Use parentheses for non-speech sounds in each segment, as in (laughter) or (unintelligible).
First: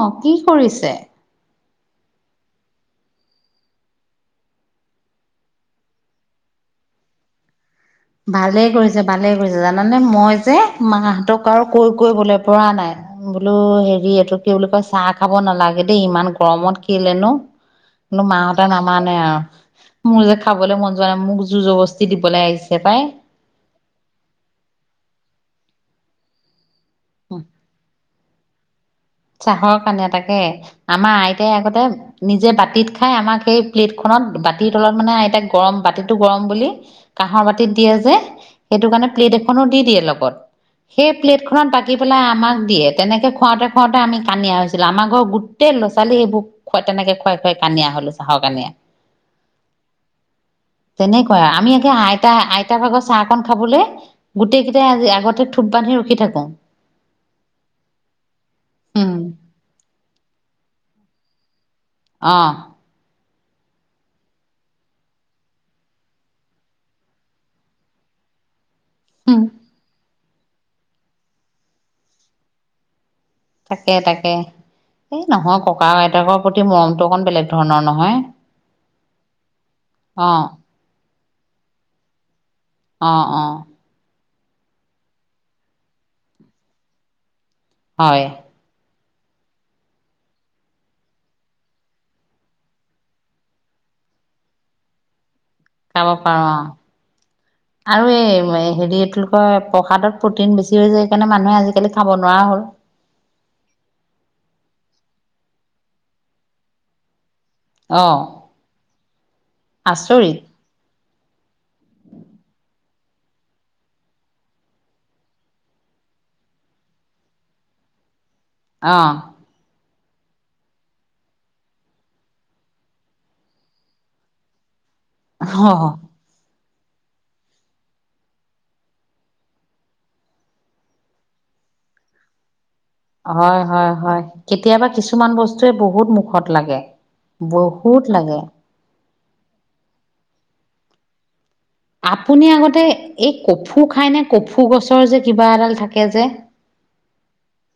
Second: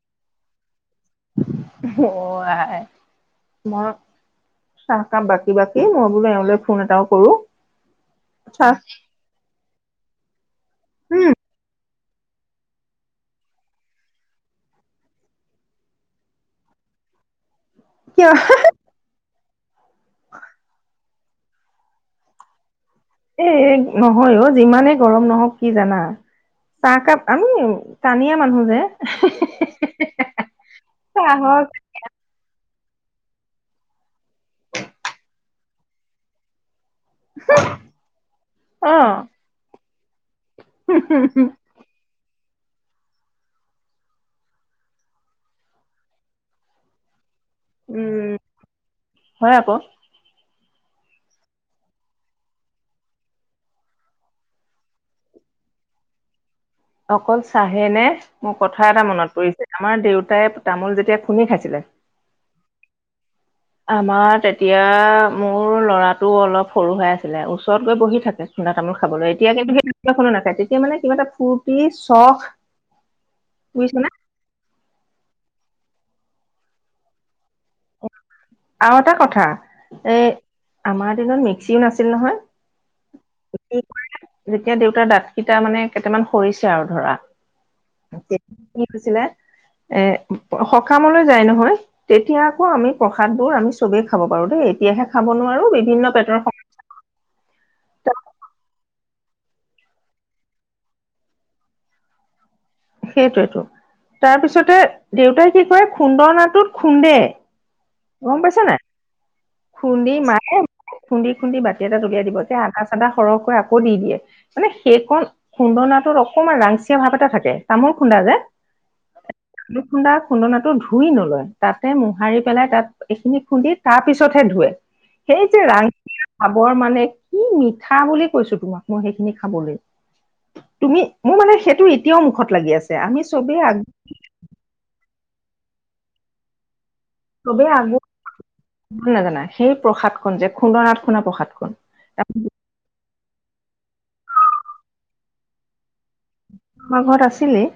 অ কি কৰিছে। অ আই ম- চাহ কাম বাকী বাকী মই বোলো এওঁলৈ ফোন এটাও কৰো। ভালেই চাহ কৰিছে ভালেই কৰিছে জানানে মই যে উম মাহঁতক আৰু কৈ। কৰিবলে পৰা নাই বোলো হেৰি এইটো কি বুলি কয় চাহ খাব নালাগে দেই ইমান গৰমত কি- লে ন কিয় কিন্তু মাহতে নামানে আও। মোৰ যে খাবলৈ মন যোৱা নাই মোক যুৰ জবস্তি দিবলৈ আহিছে পাই। এ নহয় অ যিমানেই গৰম নহওক কি জানা। চাহকাপ আমি কানিয়া মানুহ যে। চাহৰ কাৰণে এ তাকে আমাৰ আইতাই চাহক আগতে নিজে বাতিত। খাই আমাক সেই প্লেট খত বাতিৰ তলত মানে আইত গৰম বাতিটো গৰম বুলি। কাঁহৰ বাতিত দিয়ে যে সেইটো অ কাৰণে প্লেট এখনো দি দিয়ে লগত। সেই প্লেট খনত বাকি পেলাই আমাক দিয়ে তেনেকে খুৱাওঁতে খুৱাওঁতে আমি কানিয়া হৈছিলো আমাৰ ঘৰ গোটেই ল'ৰা ছোৱালী বোক তেনেকে খোৱাই খোৱাই কানিয়া হলো উম চাহৰ কানিয়া। হয় আকৌ (inaudible) তেনেকুৱা আমি আইতা আইতা ভাগৰ চাহকন খাবলৈ গোটেই কেইটাই আজি আগতে থোপ বান্ধি ৰখি থাকো। অকল চাহে নে মোৰ কথা এটা উম মনত পৰিছে। আমাৰ দেউত- তাই তামোল যেতিয়া খুন্দি খাইছিলে, অ আমাৰ তেতিয়া মোৰ ল'ৰাটো অলপ সৰু হৈ আছিলে। ওচৰত গৈ বহি থাকে। খুন্দা তামোল খাবলৈ। উম এতিয়া কিন্তু সি তামোল এখনো নাখায়। তেতিয়া মানে কিবা এটা ফুৰ্তি চখ তাকে বুজিছানে তাকে এই নহয় ককা আইতাকৰ প্ৰতি মৰমটো অকন বেলেগ ধৰণৰ নহয়। আৰু এটা কথা এ অ', আমাৰ দিনত মিক্সিও নাছিল নহয়। অ অ যেতিয়া দেউতাৰ দাঁত কেইটা মানে কেইটামান সৰিছে আৰু ধৰা হয়। খুছিলে এ সকামলৈ যায় নহয়। তেতিয়া আকৌ আমি প্ৰসাদবোৰ আমি চবেই খাব পাৰো দেই। এতিয়াহে খাব নোৱাৰো খাব বিভিন্ন পেটৰ পাৰো অ'। সমস্যা আৰু এই হেৰি এইটো কি কয় প্ৰসাদত প্ৰটিন বেছি হৈ যায়। সেইকাৰণে মানুহে আজিকালি খাব নোৱাৰা হ'ল। সেইটোৱেটো তাৰপিছতে দেউতাই কি কৰে খুন্দনাটোত খুন্দে অ', গম পাইছা নাই খুন্দি আচৰিত মায় খুন্দি খুন্দি বাতি এটা উলিয়াই দিব যে আ চাদা সৰহকৈ আকৌ দি দিয়ে মানে সেইকণ খুন্দনাটোত অকমান ৰাংচিয়া ভাৱ এটা থাকে। তামোল খুন্দা যে অহ খুন্দা খুন্দনাটো ধুই নলয় তাতে মোহাৰি পেলাই তাত এইখিনি খুন্দি তাৰ পিছতহে ধোৱে সেই যে অ', ৰাং- বৰ মানে কি মিঠা বুলি কৈছো তোমাক মই সেইখিনি খাবলৈ। তুমি মোৰ মানে সেইটো এতিয়াও মুখত লাগি আছ- হয় হয় হয় কেতিয়াবা কিছুমান বস্তুৱে বহুত মুখত লাগে। চবেই বহুত আগৰ লাগে। নাজানা সেই প্ৰসাদখনন যে খুন্দনাত শুনা প্ৰসাদ আপুনি আগতে এই কফু খাই নে কফু গছৰ যে কিবা এডাল থাক- আমাৰ ঘৰত আছিলে।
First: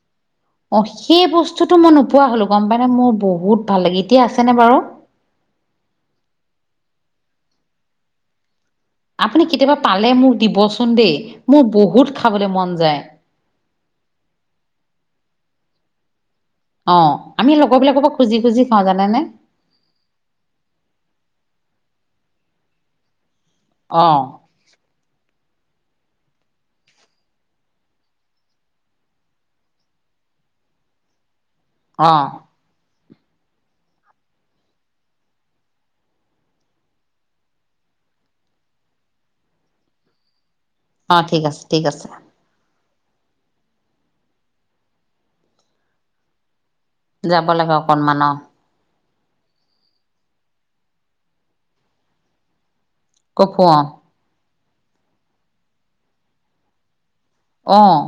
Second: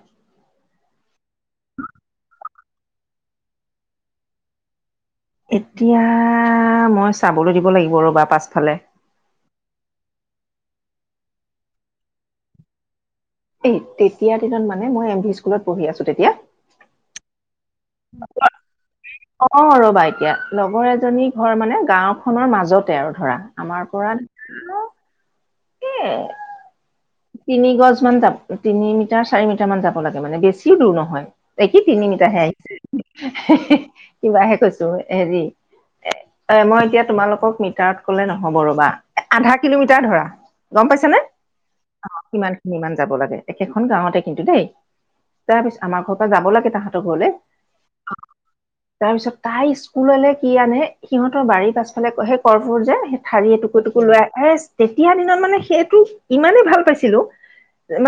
অ সেই বস্তুটো মই নোপোৱা হলো গম পাই নে মোৰ বহুত ভাল লাগে এতিয়া আছে নে বাৰু? এতিয়া মই চাবলৈ দিব লাগিব ৰ'বা পাছফালে আপুনি কেতিয়াবা পালে মোক দিবচোন দেই মোৰ বহুত খাবলৈ মন যায়। এ তেতিয়া দিনত মানে মই এল পি স্কুলত পঢ়ি আছো তেতিয়া অহ অ ৰবা এতিয়া লগৰ এজনী ঘৰ মানে গাওঁ খনৰ মাজতে আৰু ধৰা আমাৰ অ পৰা এহ তিনি গছ মান যাব তিনি মিটাৰ চাৰি মিটাৰ মান যাব লাগে মানে বেছিও দূৰ নহয়। এই কি তিনি অ মিটাৰহে আহিছে কিবাহে কৈছোঁ হেৰি এ মই এতিয়া তোমালোকক মিটাৰত কলে নহব ৰ'বা আধা কিলোমিটাৰ ধৰা। অ ঠিক আছে ঠিক আছে। অ কিমান। কিমান মান যাব লাগে একেখন গাঁৱতে কিন্তু দেই তাৰ পিছত আমাৰ ঘৰৰ পৰা যাব লাগে তাহাঁ যাব লাগে অকনমান অহ তাৰপিছত তাই স্কুললে কি আনে সিহঁতৰ বাৰীৰ পাছফালে সেই কৰ্ফুৰ যে ঠাৰি কফু অ এটুকু এটুকু ‍ লৈ আহে তেতিয়া দিনত মানে সেইটো ইমানেই ভাল পাইছিলোঁ অহ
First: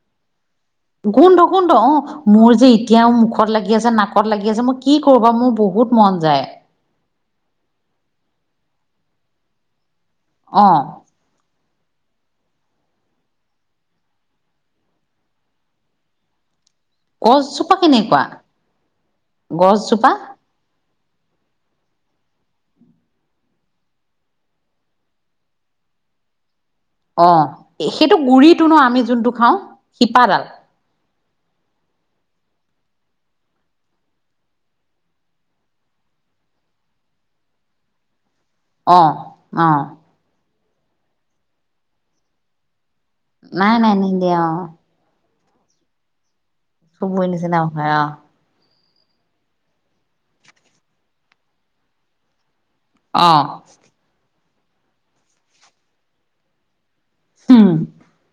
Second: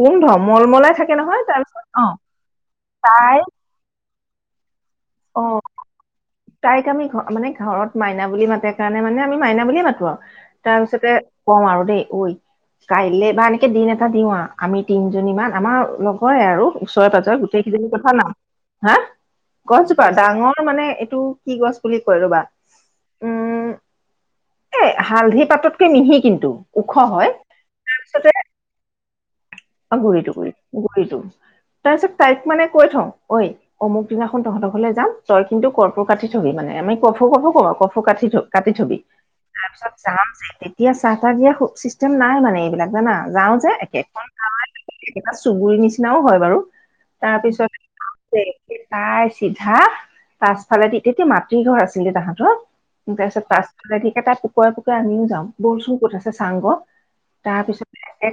গোন্ধ মলমলাই থাকে নহয় গোন্ধ গোন্ধ তাৰপিছত অ মোৰ যে এতিয়াও তাই মুখত লাগি আছে নাক ত লাগি আছে মই কি কৰো বাৰু অ মোৰ বহুত মন যায়। তাইক আমি ঘ মানে ঘৰত মাইনা বুলি মাতে কাৰণে মানে আমি মাইনা বুলিয়ে মাতো আৰু অ তাৰপিছতে ক'ম আৰু দেই ঐ কাইলৈ বা এনেকে দিন এটা দিওঁ আমি তিনজনীমান আমাৰ লগৰে আৰু ওচৰে পাঁজৰে গছজোপা গোটেইকেইজনীৰ কথা কেনেকুৱা নাম হা গছজোপা ডাঙৰ মানে এটো কি গছ বুলি কয় ৰ'বা উম এ হালধি পাততকে মিহি কিন্তু ওখ হয় অ সেইটো তাৰপিছতে গুৰিতো ন আমি যোনটো খাওঁ অ গুৰিটো শিপাডাল গুৰি গুৰি়টো তাৰপিছত তাইক মানে কৈ থওঁ ঐ অমুক দিনাখন তহঁতৰ ঘলে যাম তই কিন্তু কৰ্পোৰ কাটি থবি মানে আমি কফু কফু ক কফ কাটি থলো কাটি থবি অ অ তাৰপিছত যাম যে তেতিয়া চাহ তাহ দিয়া চিষ্টেম নাই মানে এইবিলাক জানা যাওঁ যে নাই নাই একেখন নিদিয়ে অ গাঁও একেটা চুবুৰীৰ নিচিনাও হয় বাৰু সবৰে তাৰ নিছেনা পিছত নহৈ আও তাই চিধা পাছফালে তেতিয়াতে মাতৃ ঘৰ আছিলে তাহাঁতৰ অ তাৰপিছত পাছফালে ঠিকে তাই পুকৰে পুকৰে আমিও যাওঁ বুলচোন ক'ত আছে চাংগ কহ হম তাৰপিছত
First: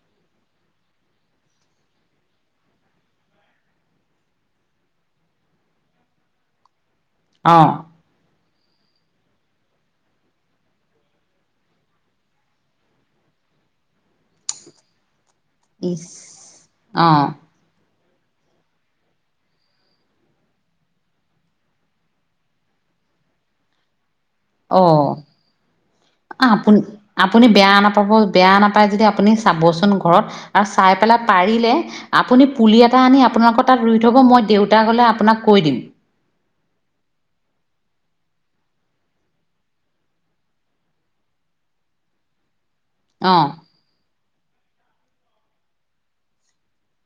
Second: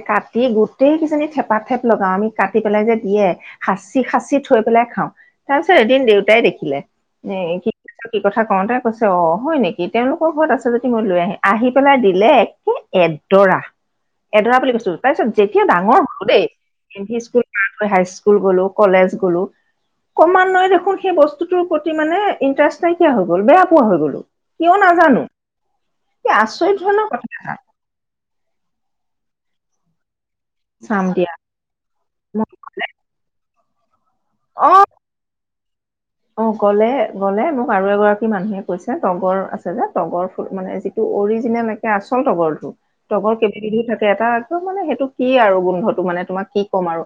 কাটি গোট গোটেই কেইজনি থেপা থেপ লগাও আমি কাটি পেলাই যে দিয়ে সাঁচি খাচি থৈ পেলাই খাওঁ তাৰ পিছত এদিন দেউতাই দেখিলে এ অ কি কি কথা কওঁতেই কৈছে অ হয় নেকি তেওঁলোকৰ ঘৰত আছে যদি মই লৈ আহি আহি পেলাই দিলে একে এদৰে এডৰা বুলি কৈছো তাৰপিছত যেতিয়া ইচ ডাঙৰ হল দেই এল অ P school high school school গলোঁ কলেজ গলোঁ কমান্বয়ে দেখোন সেই বস্তুটোৰ প্ৰতি মানে ইণ্টাৰেষ্ট নাইকিয়া হৈ গ'ল বেয়া পোৱা হৈ গ'লো কিয় অ নাজানো কি আচৰিত আপুনি ধৰণৰ কথা আপুনি এটা বেয়া নাপাব বেয়া নাপায় যদি আপুনি চাবচোন ঘৰত আৰু চাই চাম পেলাই দিয়া পাৰিলে আপুনি পুলি এটা আনি আপোনালোকৰ তাত ৰুই থব মই অ দেউতা গলে আপোনাক কৈ দিম। অ গ'লে গ'লে মোক আৰু এগৰাকী মানুহে কৈছে তগৰ আছে যে তগৰ ফুল মানে যিটো অৰিজিনেল একে আচল তগৰটো তগৰ অ কেইবিবিধি থাকে এটা একদম মানে সেইটো কি আৰু গোন্ধটো মানে তোমাক কি কম আৰু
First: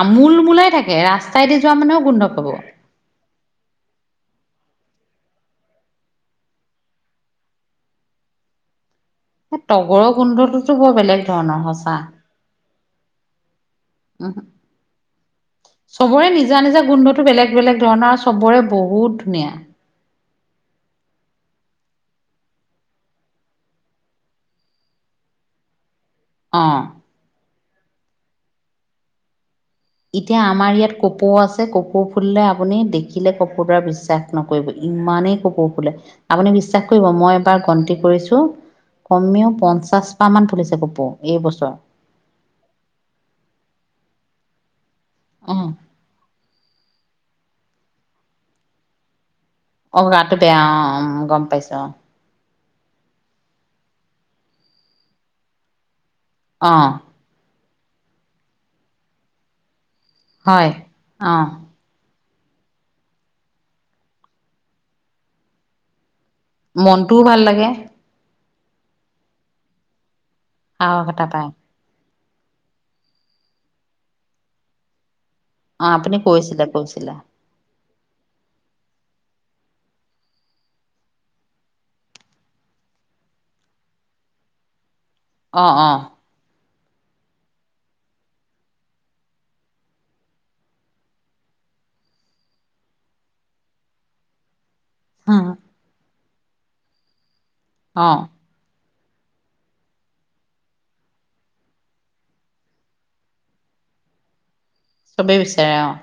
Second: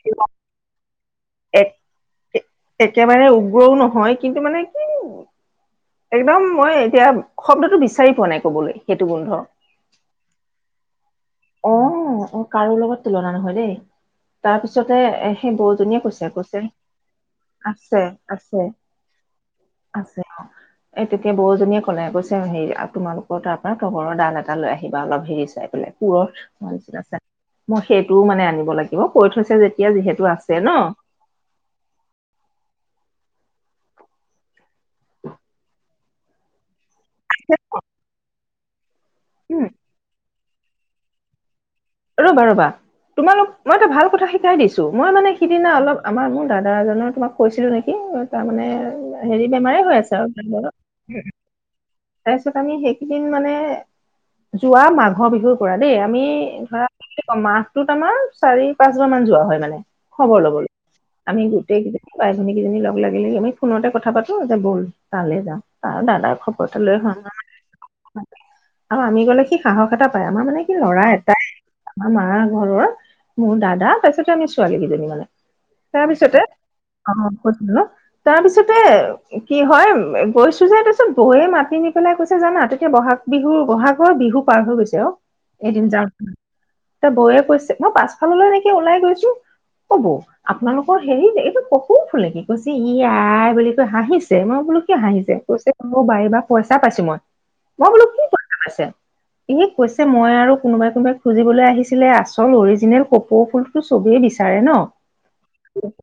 আমোল মোলাই থাকে ৰাস্তাইদি এক যোৱা মানুহেও গোন্ধ পাব একেবাৰে উগ্ৰও নহয় কিন্তু মানে কি একদম মই এতিয়া শব্দতো বিচাৰি পোৱা নাই কবলৈ সেইটো গোন্ধ তগৰৰ গোন্ধটোতো বৰ বেলেগ ধৰণৰ অ সঁচা অ কাৰো লগত তুলনা নহয় দেই। উম তাৰপিছতে এ সেই বৌজনীয়ে চবৰে কৈছে, নিজা কৈছে নিজা গোন্ধটো বেলেগ বেলেগ আছে, ধৰণৰ আৰু চবৰে আছে। বহুত ধুনীয়া। যে অ। এ তেতিয়া বৌজনীয়ে ক'লে কৈছে হেৰি তোমালোকৰ তাৰ পৰা তগৰৰ দাল এটা লৈ আহিবা অলপ হেৰি চাই পেলাই। পুৰৰ, অ (unintelligible) মই সেইটোও মানে আনিব লাগিব। কৈ থৈছে যেত এতিয়া আমাৰ ইয়াত কপৌ আছে। কপৌ ফুলিলে আপুনি দেখিলে কব। পৰা বিশ্বাস নকৰিব, ইমানেই কপৌ ফুলে। আপুনি বিশ্বাস কৰিব। মই এবাৰ গন্তি কৰিছো কমেও উম, পঞ্চাছ পাহ মান ফুলিছে কপৌ এই বছৰ। ৰবা, ৰবা তোমালোক মই এটা ভাল কথা শিকাই দিছো। মই মানে অ সিদিনা অলপ আমাৰ মোৰ দাদা এজনৰ, তোমাক কৈছিলো নেকি? তাৰমানে হেৰি বেমাৰে হৈ অ আছে গাটো বেয়া অ আৰু। (unintelligible) গম পাইছো তাৰপিছত আমি সেইকেইদিন মানে যোৱা মাঘৰ বিহুৰ পৰা দেই। আমি অ অ ধৰা কি বোলি কম মাহটোত আমাৰ চাৰি, পাঁচ বাৰ মান যোৱা হয় মানে। খবৰ লবলে। হয় অ আমি গোটেই কেই ভাই-ভনী কেইজনী লগ লাগি লাগি আমি ফোনতে কথা পাতো যে ব'ল তালে যাওঁ আৰু দাদাৰ খবৰ এটা লৈ আহো মনটোও ভাল লাগে। আৰু আমি গলে সি সাহস এটা পায়। আমাৰ মানে কি লৰা সাহস এটা এটাই। পায় আমাৰ ঘৰৰ মোৰ দাদা তাৰপাছতে আমি ছোৱালীকেইজনী মানে। অ তাৰ আপুনি পিছতে, কৈছিলে কৈছিলে অহঁ কৈছোঁ তাৰ পিছতে কি হয়, গৈছো যে তাপিছত গৈয়ে মাতি নি পেলাই কৈছে জানা, তেতিয়া ব'হাগ বিহু বহাগৰ বিহু পাৰ হৈ গৈছে অহ অ এদিন অ যাওঁ এ বৌয়ে কৈছে মই পাছফাললৈ নেকি ওলাই গৈছোঁ। অ বৌ আপোনালোকৰ হেৰি এইটো কপৌফুল নেকি? কৈছে ই আই বুলি কৈ হাঁহিছে। মই বোলোঁ কিয় হাঁহিছে? কৈছে মোৰ বাৰীৰ পৰা পইচা পাইছো মই। মই অ বোলো কি পইচা পাইছে? এ কৈছে মই আৰু কোনোবাই কোনোবাই খুজিবলৈ আহিছিলে আচল অৰিজিনেল কপৌ ফুলটো চব চবেই বিচাৰে নহ। চবেই বিচাৰে অহ।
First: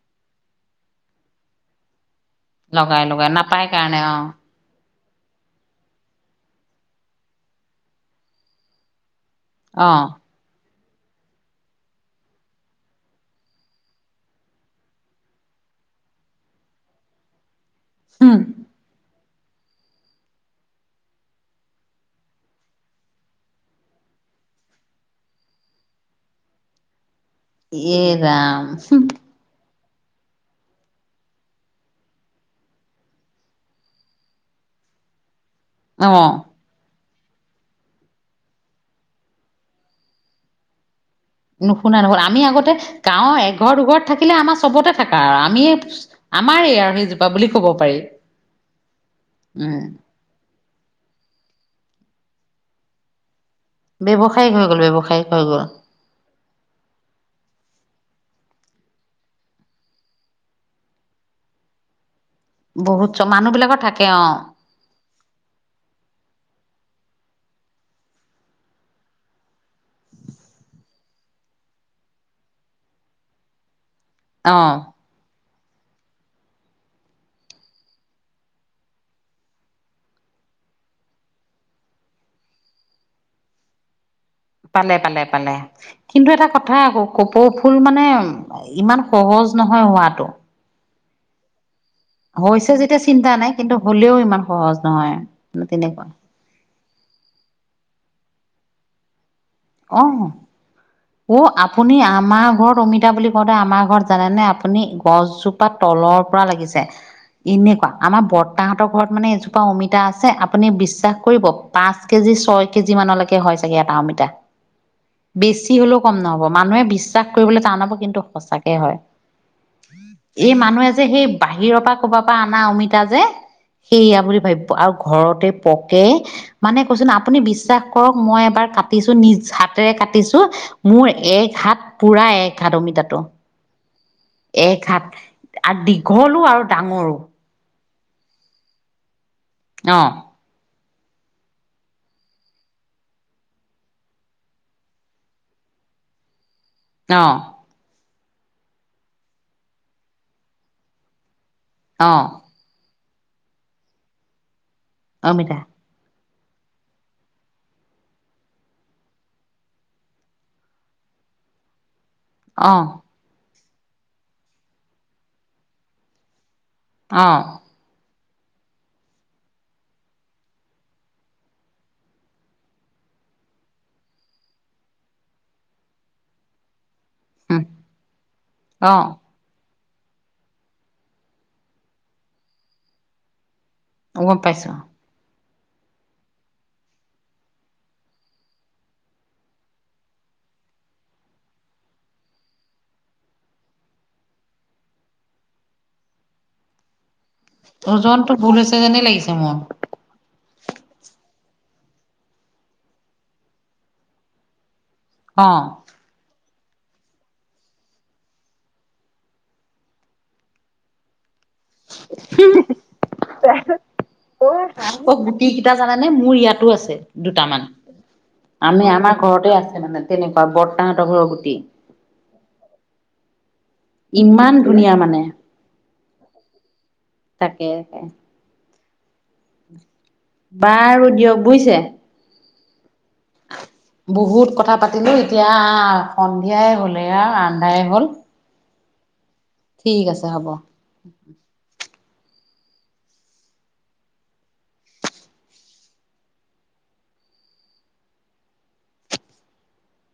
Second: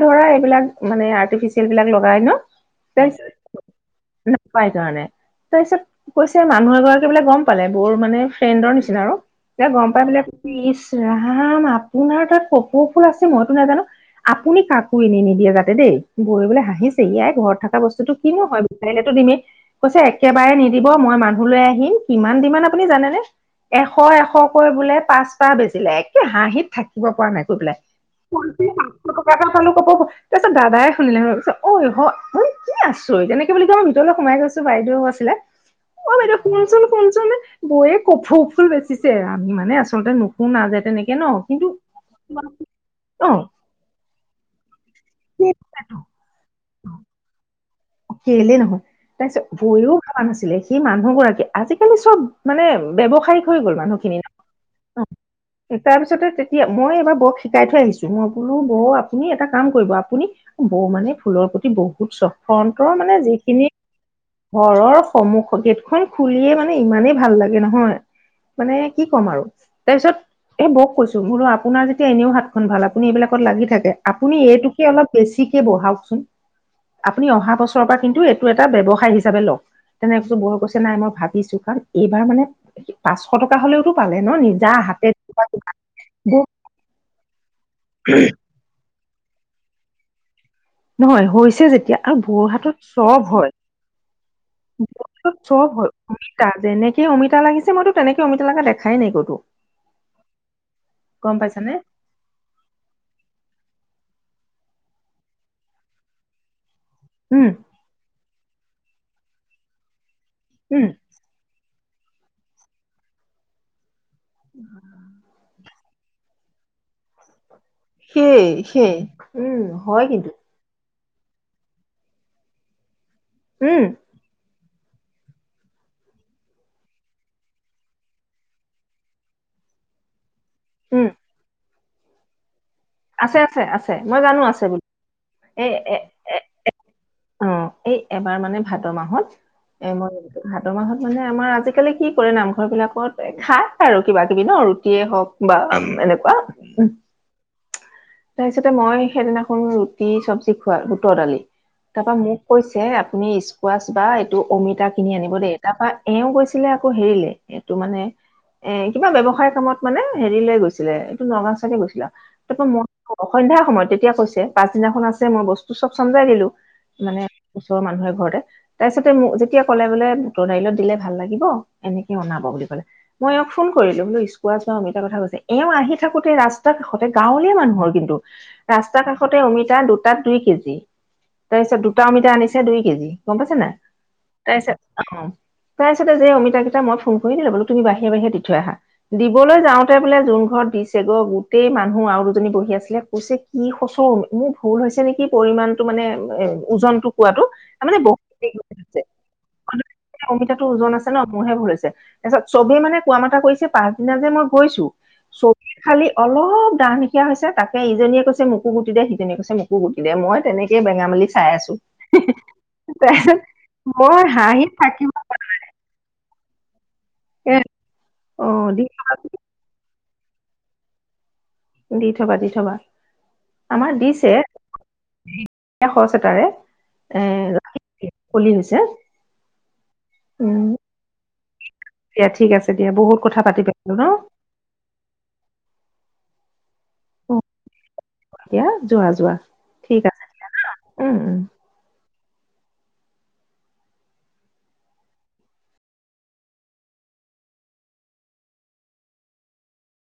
ধৰা এইবিলাক মানে আৰ্টিফিচিয়েল বিলাক লগাই নহ। লগাই, লগায়। নাপায় কাৰণে অহ। সেই কাৰণে। তাৰ পিছত কৈছে মানুহ এগৰাকী বোলে গম পালে বৌৰ মানে ফ্ৰেণ্ডৰ নিচিনা আৰু। এ অ গম পাই বোলে ইছ ৰাম আপোনাৰ তাত কপৌ ফুল আছে, মইতো নাজানো। আপুনি কাকো এনে নিদিয়ে যাতে দেই। বৌৱে বোলে হাঁহিছে। ইয়াই ঘৰত থকা বস্তু হুম কিনো হয়? বিচাৰিলেতো দিমে। কৈছে একেবাৰে নিদিব। মই মানুহ লৈ আহিম। কিমান দিমান আপুনি জানেনে? এশ এশকৈ বোলে পাঁচপাহ বেচিলে। একে হাঁহিত থাকিব পৰা নাই কৈ পেলাই। এ মই ৰাম বোলো পাচশঁ টকা এটা পালোঁ অহঁ তাৰ পিছত দাদাই শুনিলে। (unintelligible) কি আছ ৰিত এনেকে বুলি কয় মই ভিতৰলৈ সোমাই গৈছো। বাইদেও আছিলে। অ বাইদেউ শুন, শুন চোন। বৌৱে কপৌফুল বেচিছে। আমি মানে আচলতে নুশোনা তেনেকে ন কিন্তু নুশুনা, নুশুনা। আমি আগতে অ গাঁৱৰ এঘৰ দুঘৰত থাকিলে আমাৰ চবতে থাকা আৰু আমিয়ে আমাৰেই আৰু সেইজোপা বুলি ক'ব পা কেলেই নহয়। তাৰ পিছত বৌৱেও ভাবা নাছিলে, সি মানুহ গৰাকীয়ে আজি সেইবোৰ চব মানে ব্যৱসায়িক হৈ গল মানুহ খিনি। ব্যৱসায়িক হৈ গ'ল ব্যৱসায়িক হৈ গ'ল তাৰ পিছতে তেতিয়া মই এইবাৰ বৌক শিকাই থৈ আহিছোঁ। মই বোলো বৌ আপুনি এটা কাম কৰিব। আপুনি বৌ মানে ফুলৰ প্ৰতি বহুত চখ ফ্ৰনটৰ বহুত মানে চ মানুহ যিখিনি বিলাকৰ থাকে অ ঘৰৰ সম্মুখৰ গেটখন খুলিয়ে মানে এই ইমানেই ভাল লাগে নহয়। মানে কি ক'ম আৰু। তাৰপিছত এই বৌক কৈছোঁ বোলো আপোনাৰ যেতিয়া এনেও হাতখন ভাল। আপুনি এইবিলাকত লাগি থাকে। আপুনি অ এইটোকে অলপ বেছিকে বহাওঁকচোন। আপুনি অহা বছৰৰ পৰা কিন্তু এইটো এটা ব্যৱসায় হিচাপে লওঁক। তেনে কৈছো বৌয়ে কৈছে নাই? মই ভাবিছো কাৰণ এইবাৰ মানে পাঁচশ টকা হলেওঁতো পালে অহ নিজা পালে হাতে পালে কিবা কপৌফুল মানে ইমান সহজ নহয় হোৱাটো। নহয় হৈছে যেতিয়া আৰু হৈছে বোৰহাটত যেতিয়া চব চিন্তা নাই হয় কিন্তু হ'লেও ইমান সহজ নহয় বহুত চব, তেনেকুৱা অমিতা, যেনেকে অমিতা লাগিছে মইতো তেনেকে অমিতা লগা দেখাই নাই কতোঁ। অহ, অহ আপুনি আমাৰ ঘৰত অমিতা বুলি কওঁতে আমাৰ ঘৰত। জানেনে আপুনি গছজোপা তলৰ পৰা লাগিছে উম এনেকুৱা আমাৰ। তাহঁতৰ ঘৰত মানে এজোপা অমিতা আছে। আপুনি উম বিশ্বাস কৰিব। পাঁচ কেজি ছয় কেজি মানলৈকে হয় চাগে এটা অমিতা বেছি। বেছি হ'লেও কম নহ'ব মানুহে বিশ্বাস। কৰিবলৈ টান হব কিন্তু সেই সচাঁকে সেই হয় উম হয় কিন্তু এই মানুহ এজনে যে সেই বাহিৰৰ পৰা ক'বাৰ পৰা আনা অমিতা যে উম সেইয়া বুলি ভাবি। আৰু ঘৰতে পকে মানে কৈছোন আপুনি। বিশ্বাস কৰক মই এবাৰ কাটিছো নিজ হাতেৰে কাটিছো উম মোৰ এক হাত পুৰা এক হাত অমিতাটো। আছে আছে আছে মই জানো আছে এক বুলি হাত এ আৰু এ দীঘলো আৰু ডাঙৰো অ' এই এবাৰ মানে ভাদ্ৰ মাহত এ অ মই ভাদ্ৰ মাহত। মানে আমাৰ আজিকালি কি কৰে। নামঘৰ বিলাকত খাই আৰু কিবা কিবি ন ৰুটিয়ে হওক বা এনেকুৱা। উ অ' তাৰপিছতে মই সেইদিনাখন ৰুটি চব্জি খোৱা বুটৰ দালি। অ তাৰপা মোক কৈছে আপুনি স্কোৱাচ বা এইটো অমিতা কিনি আনিব দেই অমিতা তাৰপা এওঁ কৈছে। ছিলে আকৌ হেৰিলে এইটো মানে এ কিবা ব্যৱসায় কামত মানে হেৰি লৈ গৈছিলে এইটো নগাঁও ছাইডে গৈছিলা। তাৰপৰা অ মই সন্ধয়াৰ সময়ত তেতিয়া কৈছে পাছদিনাখন আছে মই বস্তু চব চম্জাই দিলো। মানে অ ওচৰৰ মানুহে ঘৰতে। তাৰ পিছতে মোক যেতিয়া ক'লে বোলে। বুটৰ দাইলত দিলে ভাল লাগিব এনেকে বনাব বুলি কলে মই ফোন কৰিলো মোৰ স্কোৱাছ অমিতাৰ কথা কৈছে এওঁ আহি থাকোতে ৰাস্তা কাষতে গাঁৱলীয়া উম মানুহৰ কিন্তু অ ৰাস্তা কাষতে অমিতা দু তাত দুই কেজি তাৰপিছত দুটা অমিতা আনিছে দুই কেজি গম পাইছে নাই। গম তাই চ পাইছো অ' তাৰপিছতে যে অমিতাাকেইটা মই ফোন কৰি দিলো বোলো তুমি বাহিৰ বাহিৰে দি থৈ আহা দিবলৈ যাওঁতে বোলে যোন ঘৰ দিছেগ গোটেই মানুহ আৰু দুজনী বহি আছিল কৈছে কি হৈছে অ' মোৰ ভুল হৈছে নেকি? পৰিমাণটো মানে ওজনটো। কোৱাাতো তাৰমানে বহুত ওজনটো ভুল হৈছে যেনেই লাগিছে মোৰ (unintelligible) অমিতা ওজন আছে নাই (unintelligible) তাৰপিছত চবেই মানে কোৱা মতা কৰিছে। পাছদিনা যে মই গৈছো অ চব খালি অলপ। গা সেকীয়া হৈছে তাকে ইজনীয়ে কৈছে। মোক গুটি দিয়ক সিজনীয়ে কৈছে মোকো গুটি দে মই তেনেকেই বনালো। চাই আছো (unintelligible) (unintelligible) তাৰপাছত মই হাঁহি থাকিব এ গুটি কেইটা জানানে মোৰ ইয়াতো আছে। দুটামান অ দি আমি থবা আমাৰ ঘৰতে আছে মানে। তেনেকুৱা বৰ্তাহতৰ ঘোৰৰ দি থবা দি থবা আমাৰ দিছে। ইমান ধুনীয়া মানে (unintelligible) শচেতাৰে এ তাকে ৰাখ (unintelligible) কলি হৈছে উম বাৰু দিয়ক বুজিছে। দিয়া ঠিক আছে দিয়া বহুত কথা পাতি পেলালো ন বহুত কথা পাতিলো এতিয়া। সন্ধিয়াই হ'ল এইয়া অ আন্ধাই হ'ল। দিয়া যোৱা যোৱা। ঠিক আছে হ'ব। উম উম